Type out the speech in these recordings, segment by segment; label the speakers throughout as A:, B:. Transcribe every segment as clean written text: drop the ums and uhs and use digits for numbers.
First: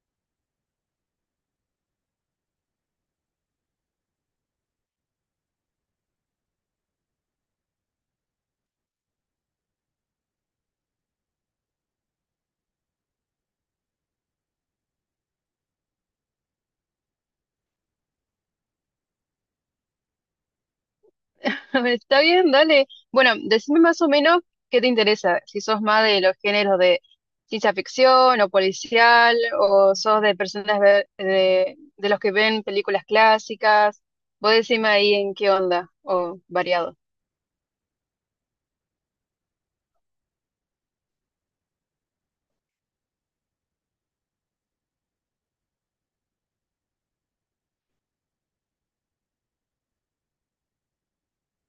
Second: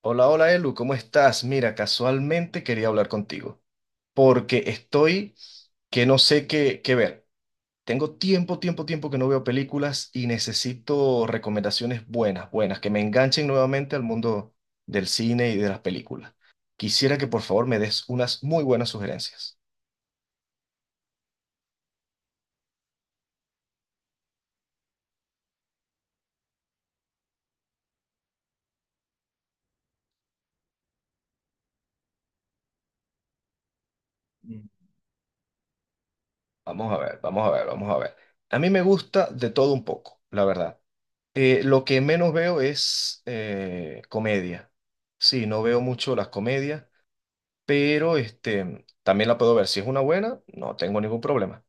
A: Hola, hola Elu, ¿cómo estás? Mira, casualmente quería hablar contigo porque estoy que no sé qué, qué ver. Tengo tiempo, tiempo, tiempo que no veo películas y necesito recomendaciones buenas, buenas, que me enganchen nuevamente al mundo del cine y de las películas. Quisiera que por favor me des unas muy buenas sugerencias.
B: Está bien, dale. Bueno, decime más o menos qué te interesa, si sos más de los géneros de ciencia ficción o policial, o sos de los que ven películas clásicas. Vos
A: Mm.
B: decime ahí en qué onda, o
A: Vamos a
B: variado.
A: ver, vamos a ver, vamos a ver. A mí me gusta de todo un poco, la verdad. Lo que menos veo es comedia. Sí, no veo mucho las comedias. Pero también la puedo ver. Si es una buena, no tengo ningún problema.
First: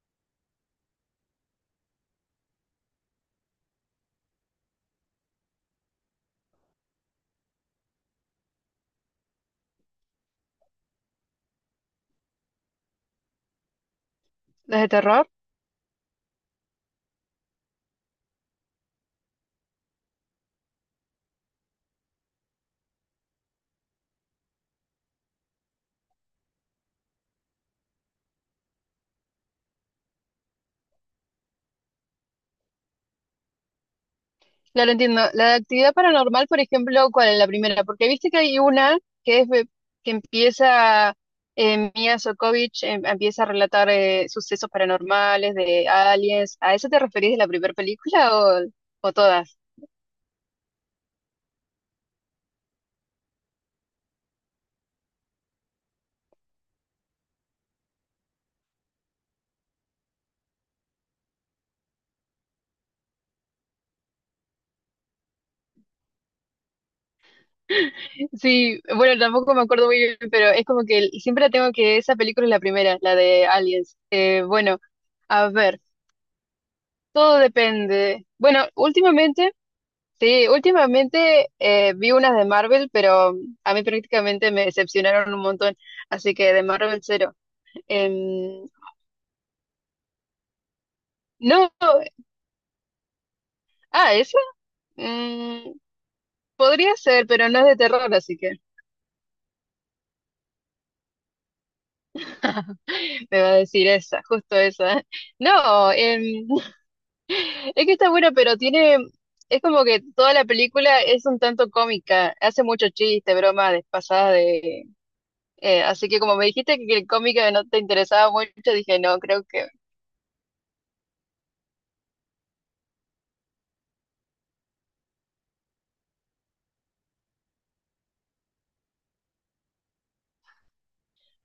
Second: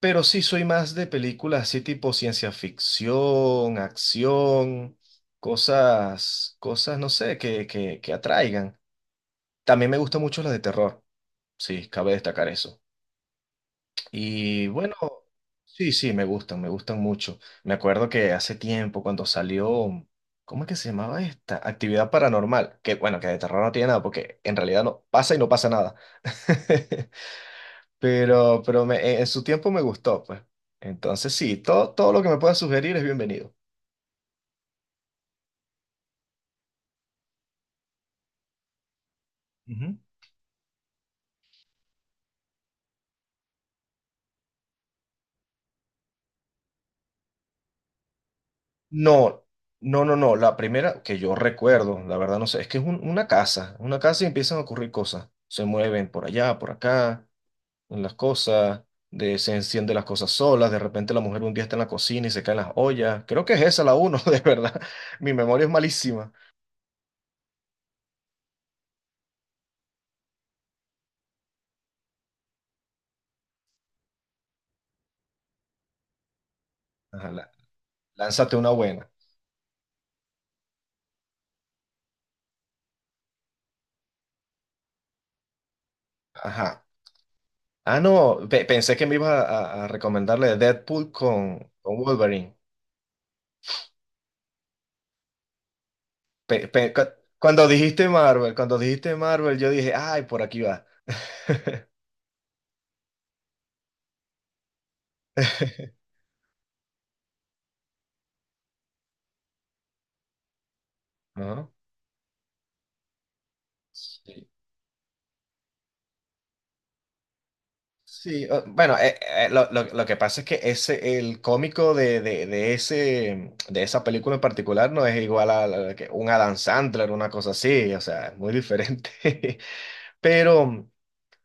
A: Pero sí soy más de películas así tipo ciencia ficción, acción, cosas, cosas, no sé, que atraigan. También me gustan mucho las de terror, sí, cabe destacar eso. Y
B: ¿Desde
A: bueno,
B: terror?
A: sí, sí, me gustan mucho. Me acuerdo que hace tiempo cuando salió, ¿cómo es que se llamaba esta? Actividad paranormal, que bueno, que de terror no tiene nada, porque en realidad no pasa y no pasa nada. Pero, en su tiempo me gustó, pues. Entonces sí, todo, todo lo que me puedas sugerir es bienvenido.
B: Claro, entiendo. La de actividad paranormal, por ejemplo, ¿cuál es la primera? Porque viste que hay una que es de-
A: Ujú.
B: que empieza Mia Sokovich, empieza a relatar sucesos paranormales de aliens. ¿A eso te referís de la primera película o
A: No,
B: todas?
A: no, no, no. La primera que yo recuerdo, la verdad no sé, es que es una casa y empiezan a ocurrir cosas. Se mueven por allá, por acá, en las cosas, de, se encienden las cosas solas, de repente la mujer un día está en la cocina y se caen las ollas. Creo que es esa la uno, de verdad. Mi memoria es malísima.
B: Sí, bueno, tampoco me acuerdo muy bien, pero es como que siempre la tengo que esa película es la primera, la de aliens. Bueno, a ver,
A: Ajá,
B: todo
A: la-
B: depende.
A: Lánzate
B: Bueno,
A: una buena.
B: últimamente sí, últimamente vi unas de Marvel, pero a mí prácticamente me decepcionaron un montón, así que de
A: Ajá.
B: Marvel cero.
A: Ah, no,
B: Em,
A: pensé que me ibas a recomendarle Deadpool
B: no,
A: con Wolverine.
B: ah, esa mm,
A: Pe- pe-
B: podría
A: cu-
B: ser, pero no es
A: Cuando
B: de
A: dijiste
B: terror, así que
A: Marvel, cuando dijiste Marvel, yo dije, ay, por aquí va.
B: me va a decir esa, justo esa. No, es que está bueno, pero tiene, es como que toda la película es un
A: Ajá.
B: tanto cómica, hace mucho chiste, broma despasada
A: Sí,
B: de... así que como me dijiste que el cómica no te interesaba
A: sí,
B: mucho,
A: bueno,
B: dije, no, creo que
A: lo, lo que pasa es que ese, el cómico de ese, de esa película en particular no es igual a, que un Adam Sandler, una cosa así, o sea, es muy diferente. Pero.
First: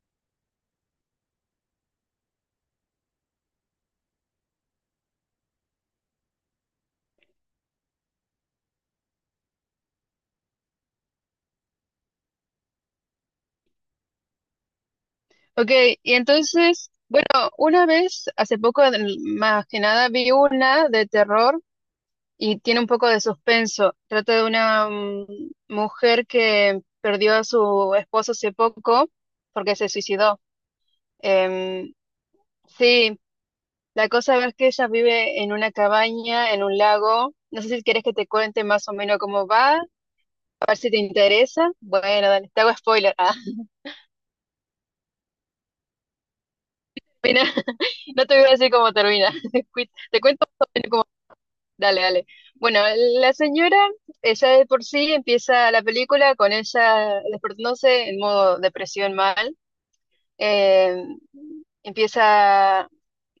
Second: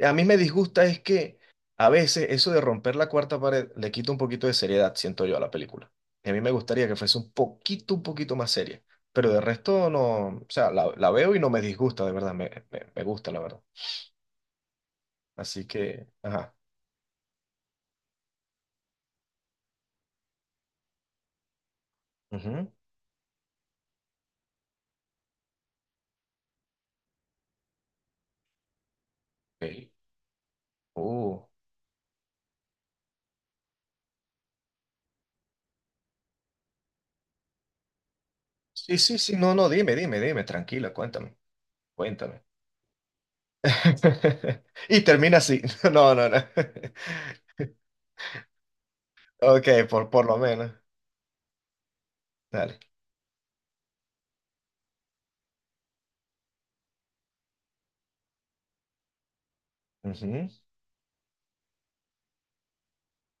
A: A mí me disgusta es que a veces eso de romper la cuarta pared le quita un poquito de seriedad, siento yo, a la película. Y a mí me gustaría que fuese un poquito más seria. Pero de resto no, o sea, la veo y no me disgusta, de verdad, me gusta, la verdad. Así
B: ok,
A: que,
B: y
A: ajá.
B: entonces, bueno, una vez, hace poco, más que nada, vi una de terror y
A: Ujú.
B: tiene un poco de suspenso. Trata de una mujer que perdió a su esposo hace poco porque se
A: Ok.
B: suicidó.
A: Uh.
B: Em, sí, la cosa es que ella vive en una cabaña, en un lago. No sé si quieres que te cuente más o
A: Sí, sí,
B: menos
A: sí,
B: cómo
A: no, no,
B: va,
A: dime, dime, dime,
B: a ver si
A: tranquila,
B: te
A: cuéntame,
B: interesa. Bueno,
A: cuéntame.
B: dale, te hago spoiler. Ah,
A: Y termina así. No, no, no.
B: mira, no te voy a decir cómo termina.
A: Ok,
B: Te
A: por lo
B: cuento
A: menos.
B: dale, dale.
A: Dale.
B: Bueno, la señora, ella de por sí empieza la película con ella despertándose en modo depresión mal.
A: Ujú.
B: Eh, Empieza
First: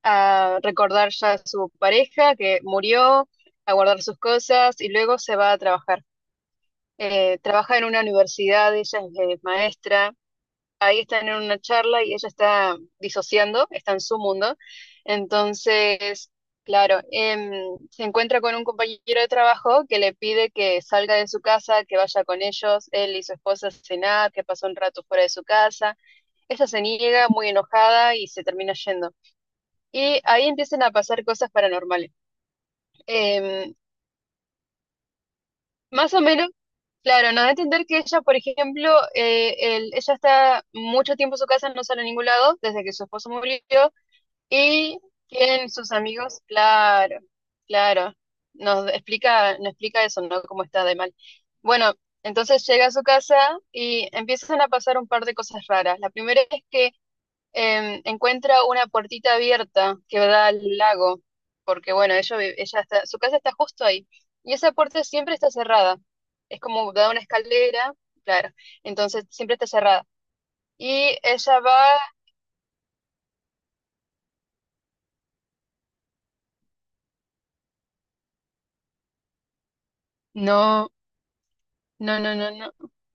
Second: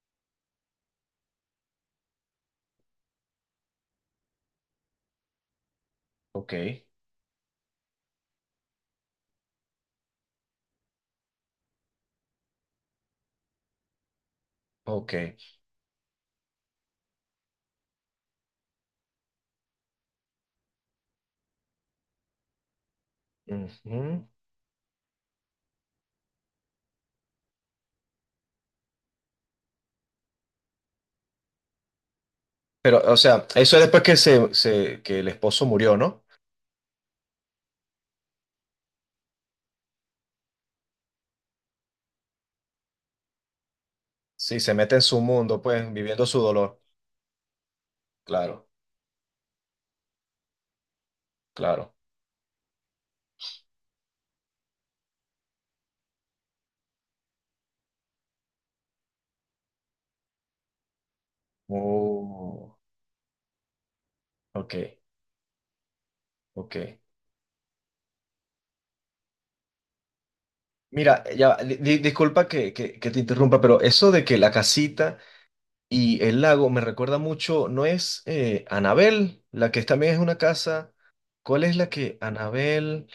B: a recordar ya a su pareja que murió, a guardar sus cosas y luego se va a trabajar.
A: Ok,
B: Trabaja en una universidad, ella es maestra, ahí están en una charla y ella está disociando, está en su mundo.
A: ok.
B: Entonces, claro, se encuentra con un compañero de trabajo que le pide que salga de su casa, que vaya con ellos, él y su esposa a
A: Ujú.
B: cenar, que pasó un rato fuera de su casa. Ella se niega muy enojada y se termina yendo. Y ahí empiezan a pasar cosas paranormales.
A: Pero, o sea,
B: Em,
A: eso es después que, que el esposo murió,
B: Más o
A: ¿no?
B: menos claro, nos da a entender que ella, por ejemplo, ella está mucho tiempo en su casa, no sale a ningún lado, desde que su esposo murió,
A: Sí, se mete
B: y
A: en su mundo,
B: tienen sus
A: pues, viviendo
B: amigos,
A: su dolor.
B: claro, claro.
A: Claro,
B: Nos explica eso, ¿no? Cómo está de mal. Bueno,
A: claro.
B: entonces llega a su casa y empiezan a pasar un par de cosas raras. La primera es que encuentra una puertita abierta que da al lago, porque bueno,
A: Oh,
B: ella está, su casa está justo ahí. Y esa
A: ok,
B: puerta siempre está cerrada. Es
A: ok.
B: como da una escalera, claro. Entonces siempre está cerrada. Y
A: Mira, ya,
B: ella va,
A: disculpa que, que te interrumpa, pero eso de que la casita y el lago me recuerda mucho, ¿no es Anabel, la que también es una
B: no,
A: casa? ¿Cuál es la que
B: no.
A: Anabel?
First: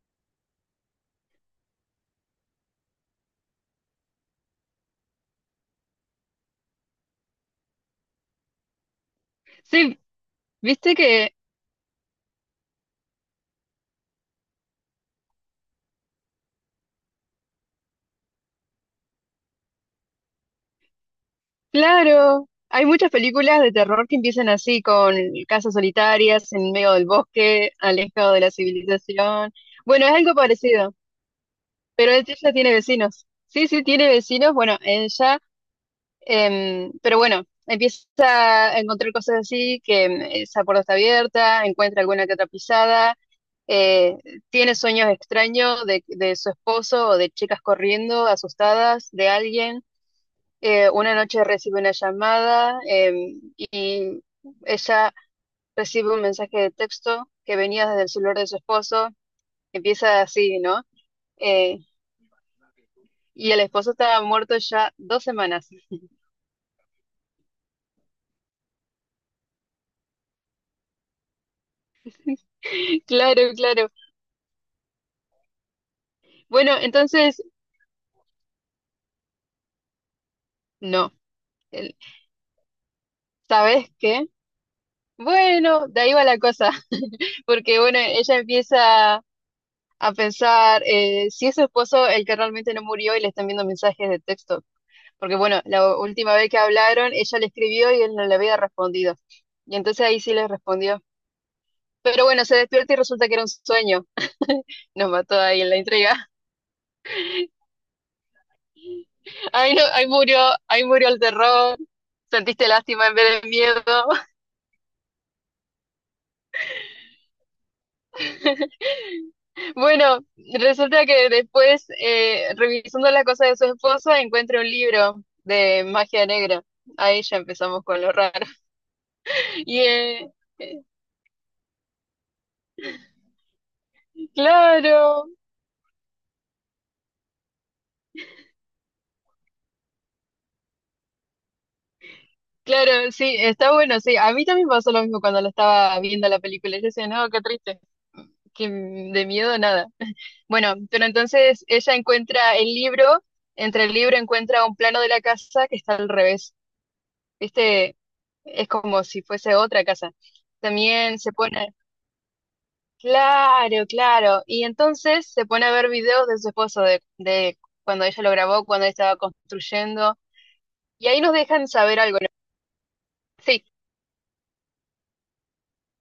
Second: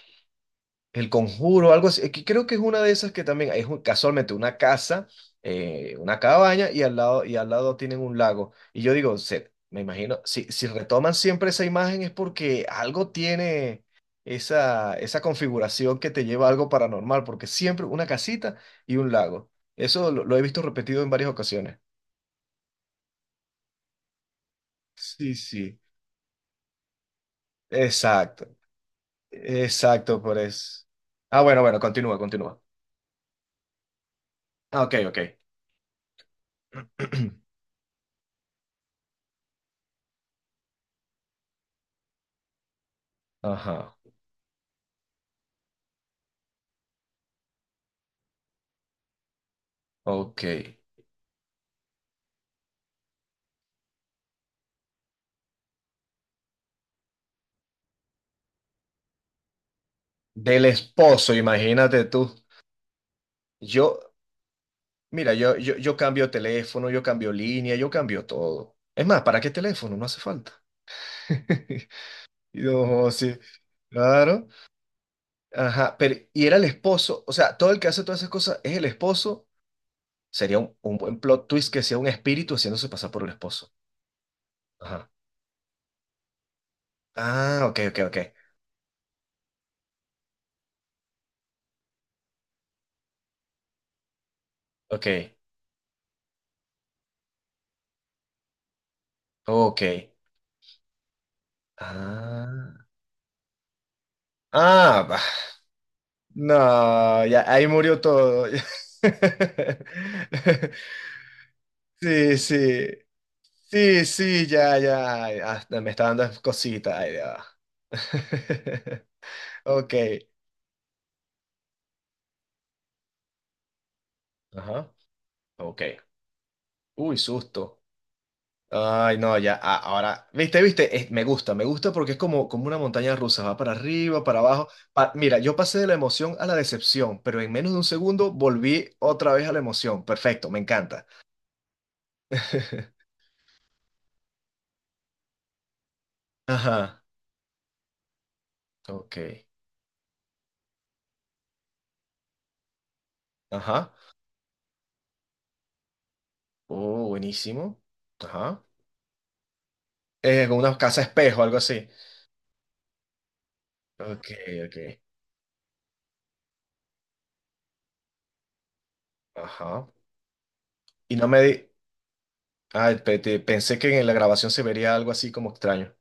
A: El Conjuro, algo así. Que creo que es una de esas que también es casualmente una casa, una cabaña y al lado tienen un lago. Y yo digo, me
B: Sí,
A: imagino, si, si
B: viste
A: retoman
B: que,
A: siempre esa imagen es porque algo tiene esa, esa configuración que te lleva a algo paranormal, porque siempre una casita y un lago. Eso lo he visto repetido en varias ocasiones.
B: claro, hay muchas películas de terror que empiezan así, con
A: Sí,
B: casas
A: sí.
B: solitarias en medio del bosque, alejado de
A: Exacto,
B: la civilización. Bueno, es
A: exacto,
B: algo
A: por eso.
B: parecido,
A: Ah, bueno, bueno,
B: pero
A: continúa,
B: ella
A: continúa.
B: tiene vecinos. Sí, sí, tiene vecinos, bueno,
A: Ah, ok, ok.
B: ella, pero bueno, empieza a encontrar cosas así, que esa puerta está abierta, encuentra alguna que otra pisada,
A: Ajá,
B: eh, tiene sueños extraños de su esposo o de chicas corriendo, asustadas, de alguien.
A: ok.
B: Una noche recibe una llamada y ella recibe un mensaje de texto que venía desde el celular de su esposo. Empieza así,
A: Del
B: ¿no?
A: esposo,
B: Eh,
A: imagínate tú.
B: y el
A: Yo,
B: esposo estaba muerto ya dos
A: mira, yo,
B: semanas.
A: yo, yo cambio teléfono, yo cambio línea, yo cambio todo. Es más, ¿para qué teléfono? No hace falta. Y no, sí,
B: Claro, claro.
A: claro. Ajá, pero y era el
B: Bueno,
A: esposo, o
B: entonces,
A: sea, todo el que hace todas esas cosas es el esposo. Sería un
B: no.
A: buen plot twist que
B: El-
A: sea un espíritu haciéndose pasar por el esposo.
B: ¿Sabes qué?
A: Ajá.
B: Bueno, de ahí va la cosa.
A: Ah,
B: Porque,
A: ok, ok,
B: bueno,
A: ok.
B: ella empieza a pensar si es su esposo el que realmente no murió y le están viendo mensajes de texto.
A: Ok,
B: Porque bueno, la última vez que hablaron, ella le escribió y él no le había respondido. Y
A: ok.
B: entonces ahí sí le respondió. Pero bueno, se
A: Ah,
B: despierta y resulta que era un sueño.
A: ah,
B: Nos
A: bah.
B: mató ahí en la entrega.
A: No, ya ahí murió todo.
B: Ahí, no,
A: Ya.
B: ahí murió el terror.
A: Sí,
B: Sentiste
A: sí,
B: lástima en vez de miedo.
A: sí, sí, ya, ya, ay, hasta me está dando cositas, ay, ya va. Ok,
B: Bueno, resulta que después, revisando las cosas de su esposa, encuentra un
A: ajá,
B: libro
A: ok.
B: de magia negra.
A: Uy,
B: Ahí ya
A: susto.
B: empezamos con lo raro.
A: Ay, no, ya,
B: Y
A: ahora, viste,
B: eh,
A: viste, me gusta porque es como, como una montaña rusa, va para arriba, para abajo.
B: claro,
A: Mira, yo pasé de la emoción a la decepción, pero en menos de un segundo volví otra vez a la emoción. Perfecto, me encanta.
B: claro, sí, está bueno, sí. A mí también pasó lo mismo cuando la estaba viendo la película. Yo
A: Ajá,
B: decía, no, qué triste, que
A: ok,
B: de miedo nada. Bueno, pero entonces ella encuentra el libro, entre
A: ajá.
B: el libro encuentra un plano de la casa que está al revés.
A: Oh, buenísimo.
B: ¿Viste?
A: Ajá.
B: Es como si fuese otra casa.
A: Con una casa
B: También se
A: espejo, algo
B: pone,
A: así.
B: claro,
A: Ok,
B: claro. Y
A: ok.
B: entonces se pone a ver videos de su esposo, de cuando ella lo grabó, cuando ella estaba
A: Ajá.
B: construyendo. Y
A: Y
B: ahí
A: no
B: nos
A: me
B: dejan
A: di...
B: saber algo, ¿no?
A: Ah,
B: Sí,
A: pensé que en la grabación se vería algo así como extraño.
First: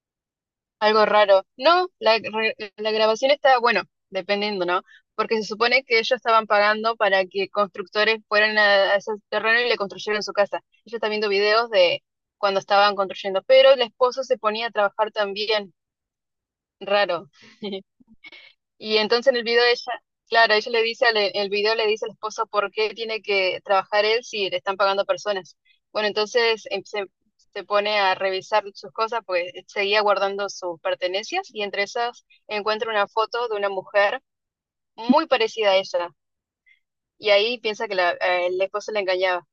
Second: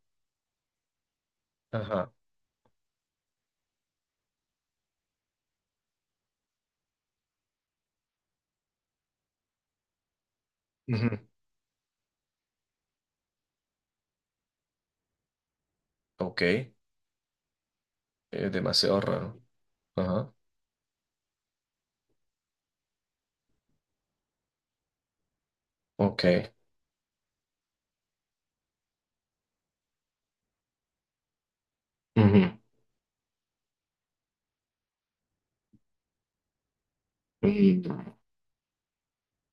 B: algo raro. No,
A: Ajá.
B: la grabación está, bueno, dependiendo, ¿no? Porque se supone que ellos estaban pagando para que constructores fueran a ese terreno y le construyeran su casa. Ella está
A: Ujú.
B: viendo videos de cuando estaban construyendo, pero el esposo se ponía a trabajar también,
A: Ok.
B: raro.
A: Es
B: Y
A: demasiado
B: entonces en
A: raro.
B: el video ella,
A: Ajá.
B: claro, ella le dice, al, el video le dice al esposo por qué tiene que trabajar él si le están pagando personas. Bueno,
A: Ok.
B: entonces se pone a revisar sus cosas, pues seguía guardando sus pertenencias y entre esas
A: Ujú.
B: encuentra una foto de una mujer muy parecida a ella. Y ahí piensa que la,
A: Mm.
B: el esposo la engañaba.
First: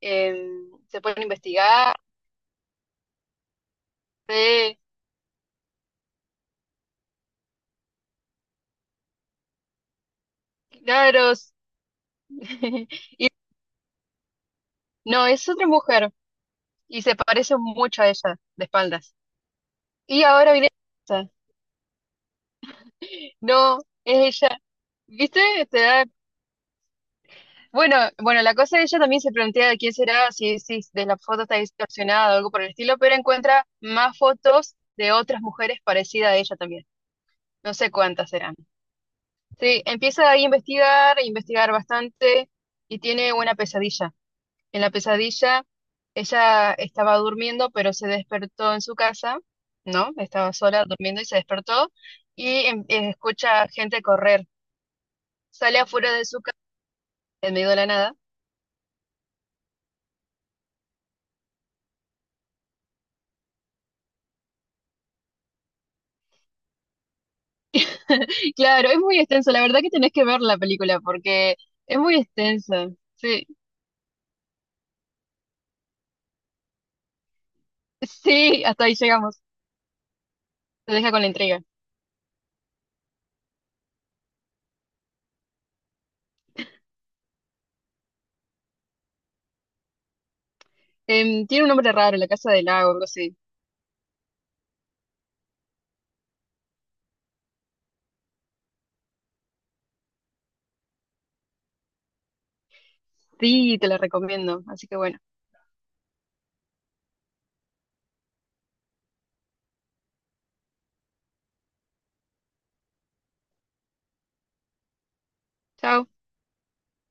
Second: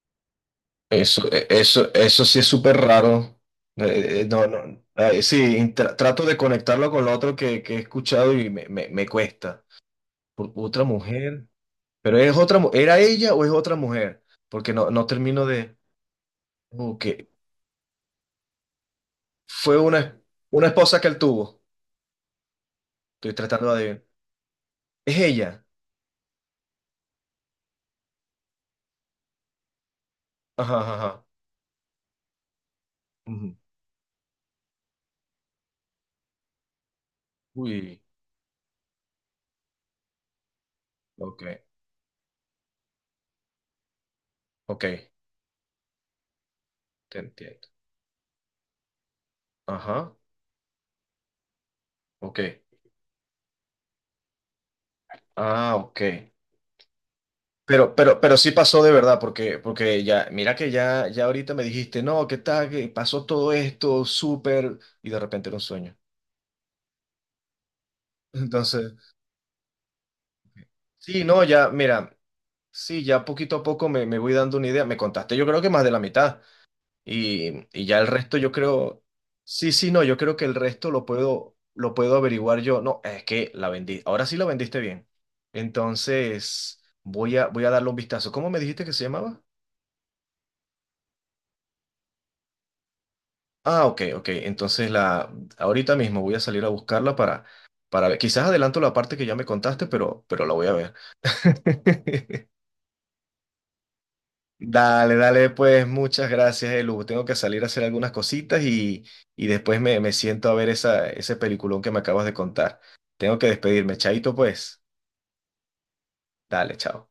B: Se pone a
A: Eso, eso,
B: investigar,
A: eso sí es súper raro. No,
B: ve,
A: no. Ah, sí, trato de conectarlo con lo otro que he escuchado y me cuesta. Otra
B: claro,
A: mujer. Pero es otra, ¿era
B: y
A: ella o es otra mujer? Porque no, no
B: no,
A: termino
B: es otra
A: de.
B: mujer y
A: Ok.
B: se parece mucho a ella de espaldas.
A: Fue
B: Y ahora
A: una
B: viene...
A: esposa que él tuvo. Estoy tratando de
B: No,
A: adivinar.
B: es ella.
A: Es
B: ¿Viste?
A: ella.
B: Bueno, bueno, la cosa es que ella también se plantea de quién será,
A: Ajá,
B: si
A: ajá,
B: de la
A: ajá.
B: foto está distorsionada o algo por el estilo, pero
A: Ujú.
B: encuentra más fotos de otras mujeres parecidas a ella también. No sé
A: Uy,
B: cuántas serán. Sí, empieza ahí a
A: ok,
B: investigar bastante y tiene una pesadilla. En
A: ok,
B: la pesadilla ella estaba
A: te entiendo.
B: durmiendo, pero se despertó en su casa, ¿no?
A: Ajá,
B: Estaba sola durmiendo y se despertó
A: ok.
B: y escucha gente correr.
A: Ah,
B: Sale
A: ok.
B: afuera de su en medio de la nada.
A: Pero sí pasó de verdad, porque, porque ya, mira que ya, ya ahorita me dijiste, no, ¿qué tal? Que pasó todo esto, súper, y de repente era un sueño.
B: Claro,
A: Entonces,
B: es muy extenso. La verdad que tenés que ver la película
A: sí, no,
B: porque
A: ya,
B: es
A: mira,
B: muy extensa.
A: sí, ya
B: Sí,
A: poquito a poco me, me voy dando una idea. Me contaste, yo creo que más de la mitad. Y ya el resto yo
B: sí, hasta ahí
A: creo,
B: llegamos.
A: sí, sí, no, yo creo que el resto
B: Te deja con la intriga.
A: lo puedo averiguar yo. No, es que la vendí, ahora sí la vendiste bien. Entonces, voy a, voy a darle un vistazo. ¿Cómo me dijiste que se llamaba?
B: Tiene un nombre raro, La Casa del Lago, algo así.
A: Ah, ok, ok. Entonces, la, ahorita mismo voy a salir a buscarla para ver. Quizás adelanto la parte que ya me contaste, pero la voy a ver.
B: Sí, te la recomiendo. Así que
A: Dale,
B: bueno,
A: dale, pues muchas gracias, Elu. Tengo que salir a hacer algunas cositas y después me, me siento a ver esa, ese peliculón que me acabas de contar. Tengo que despedirme, chaito, pues.
B: chao.
A: Dale, chao.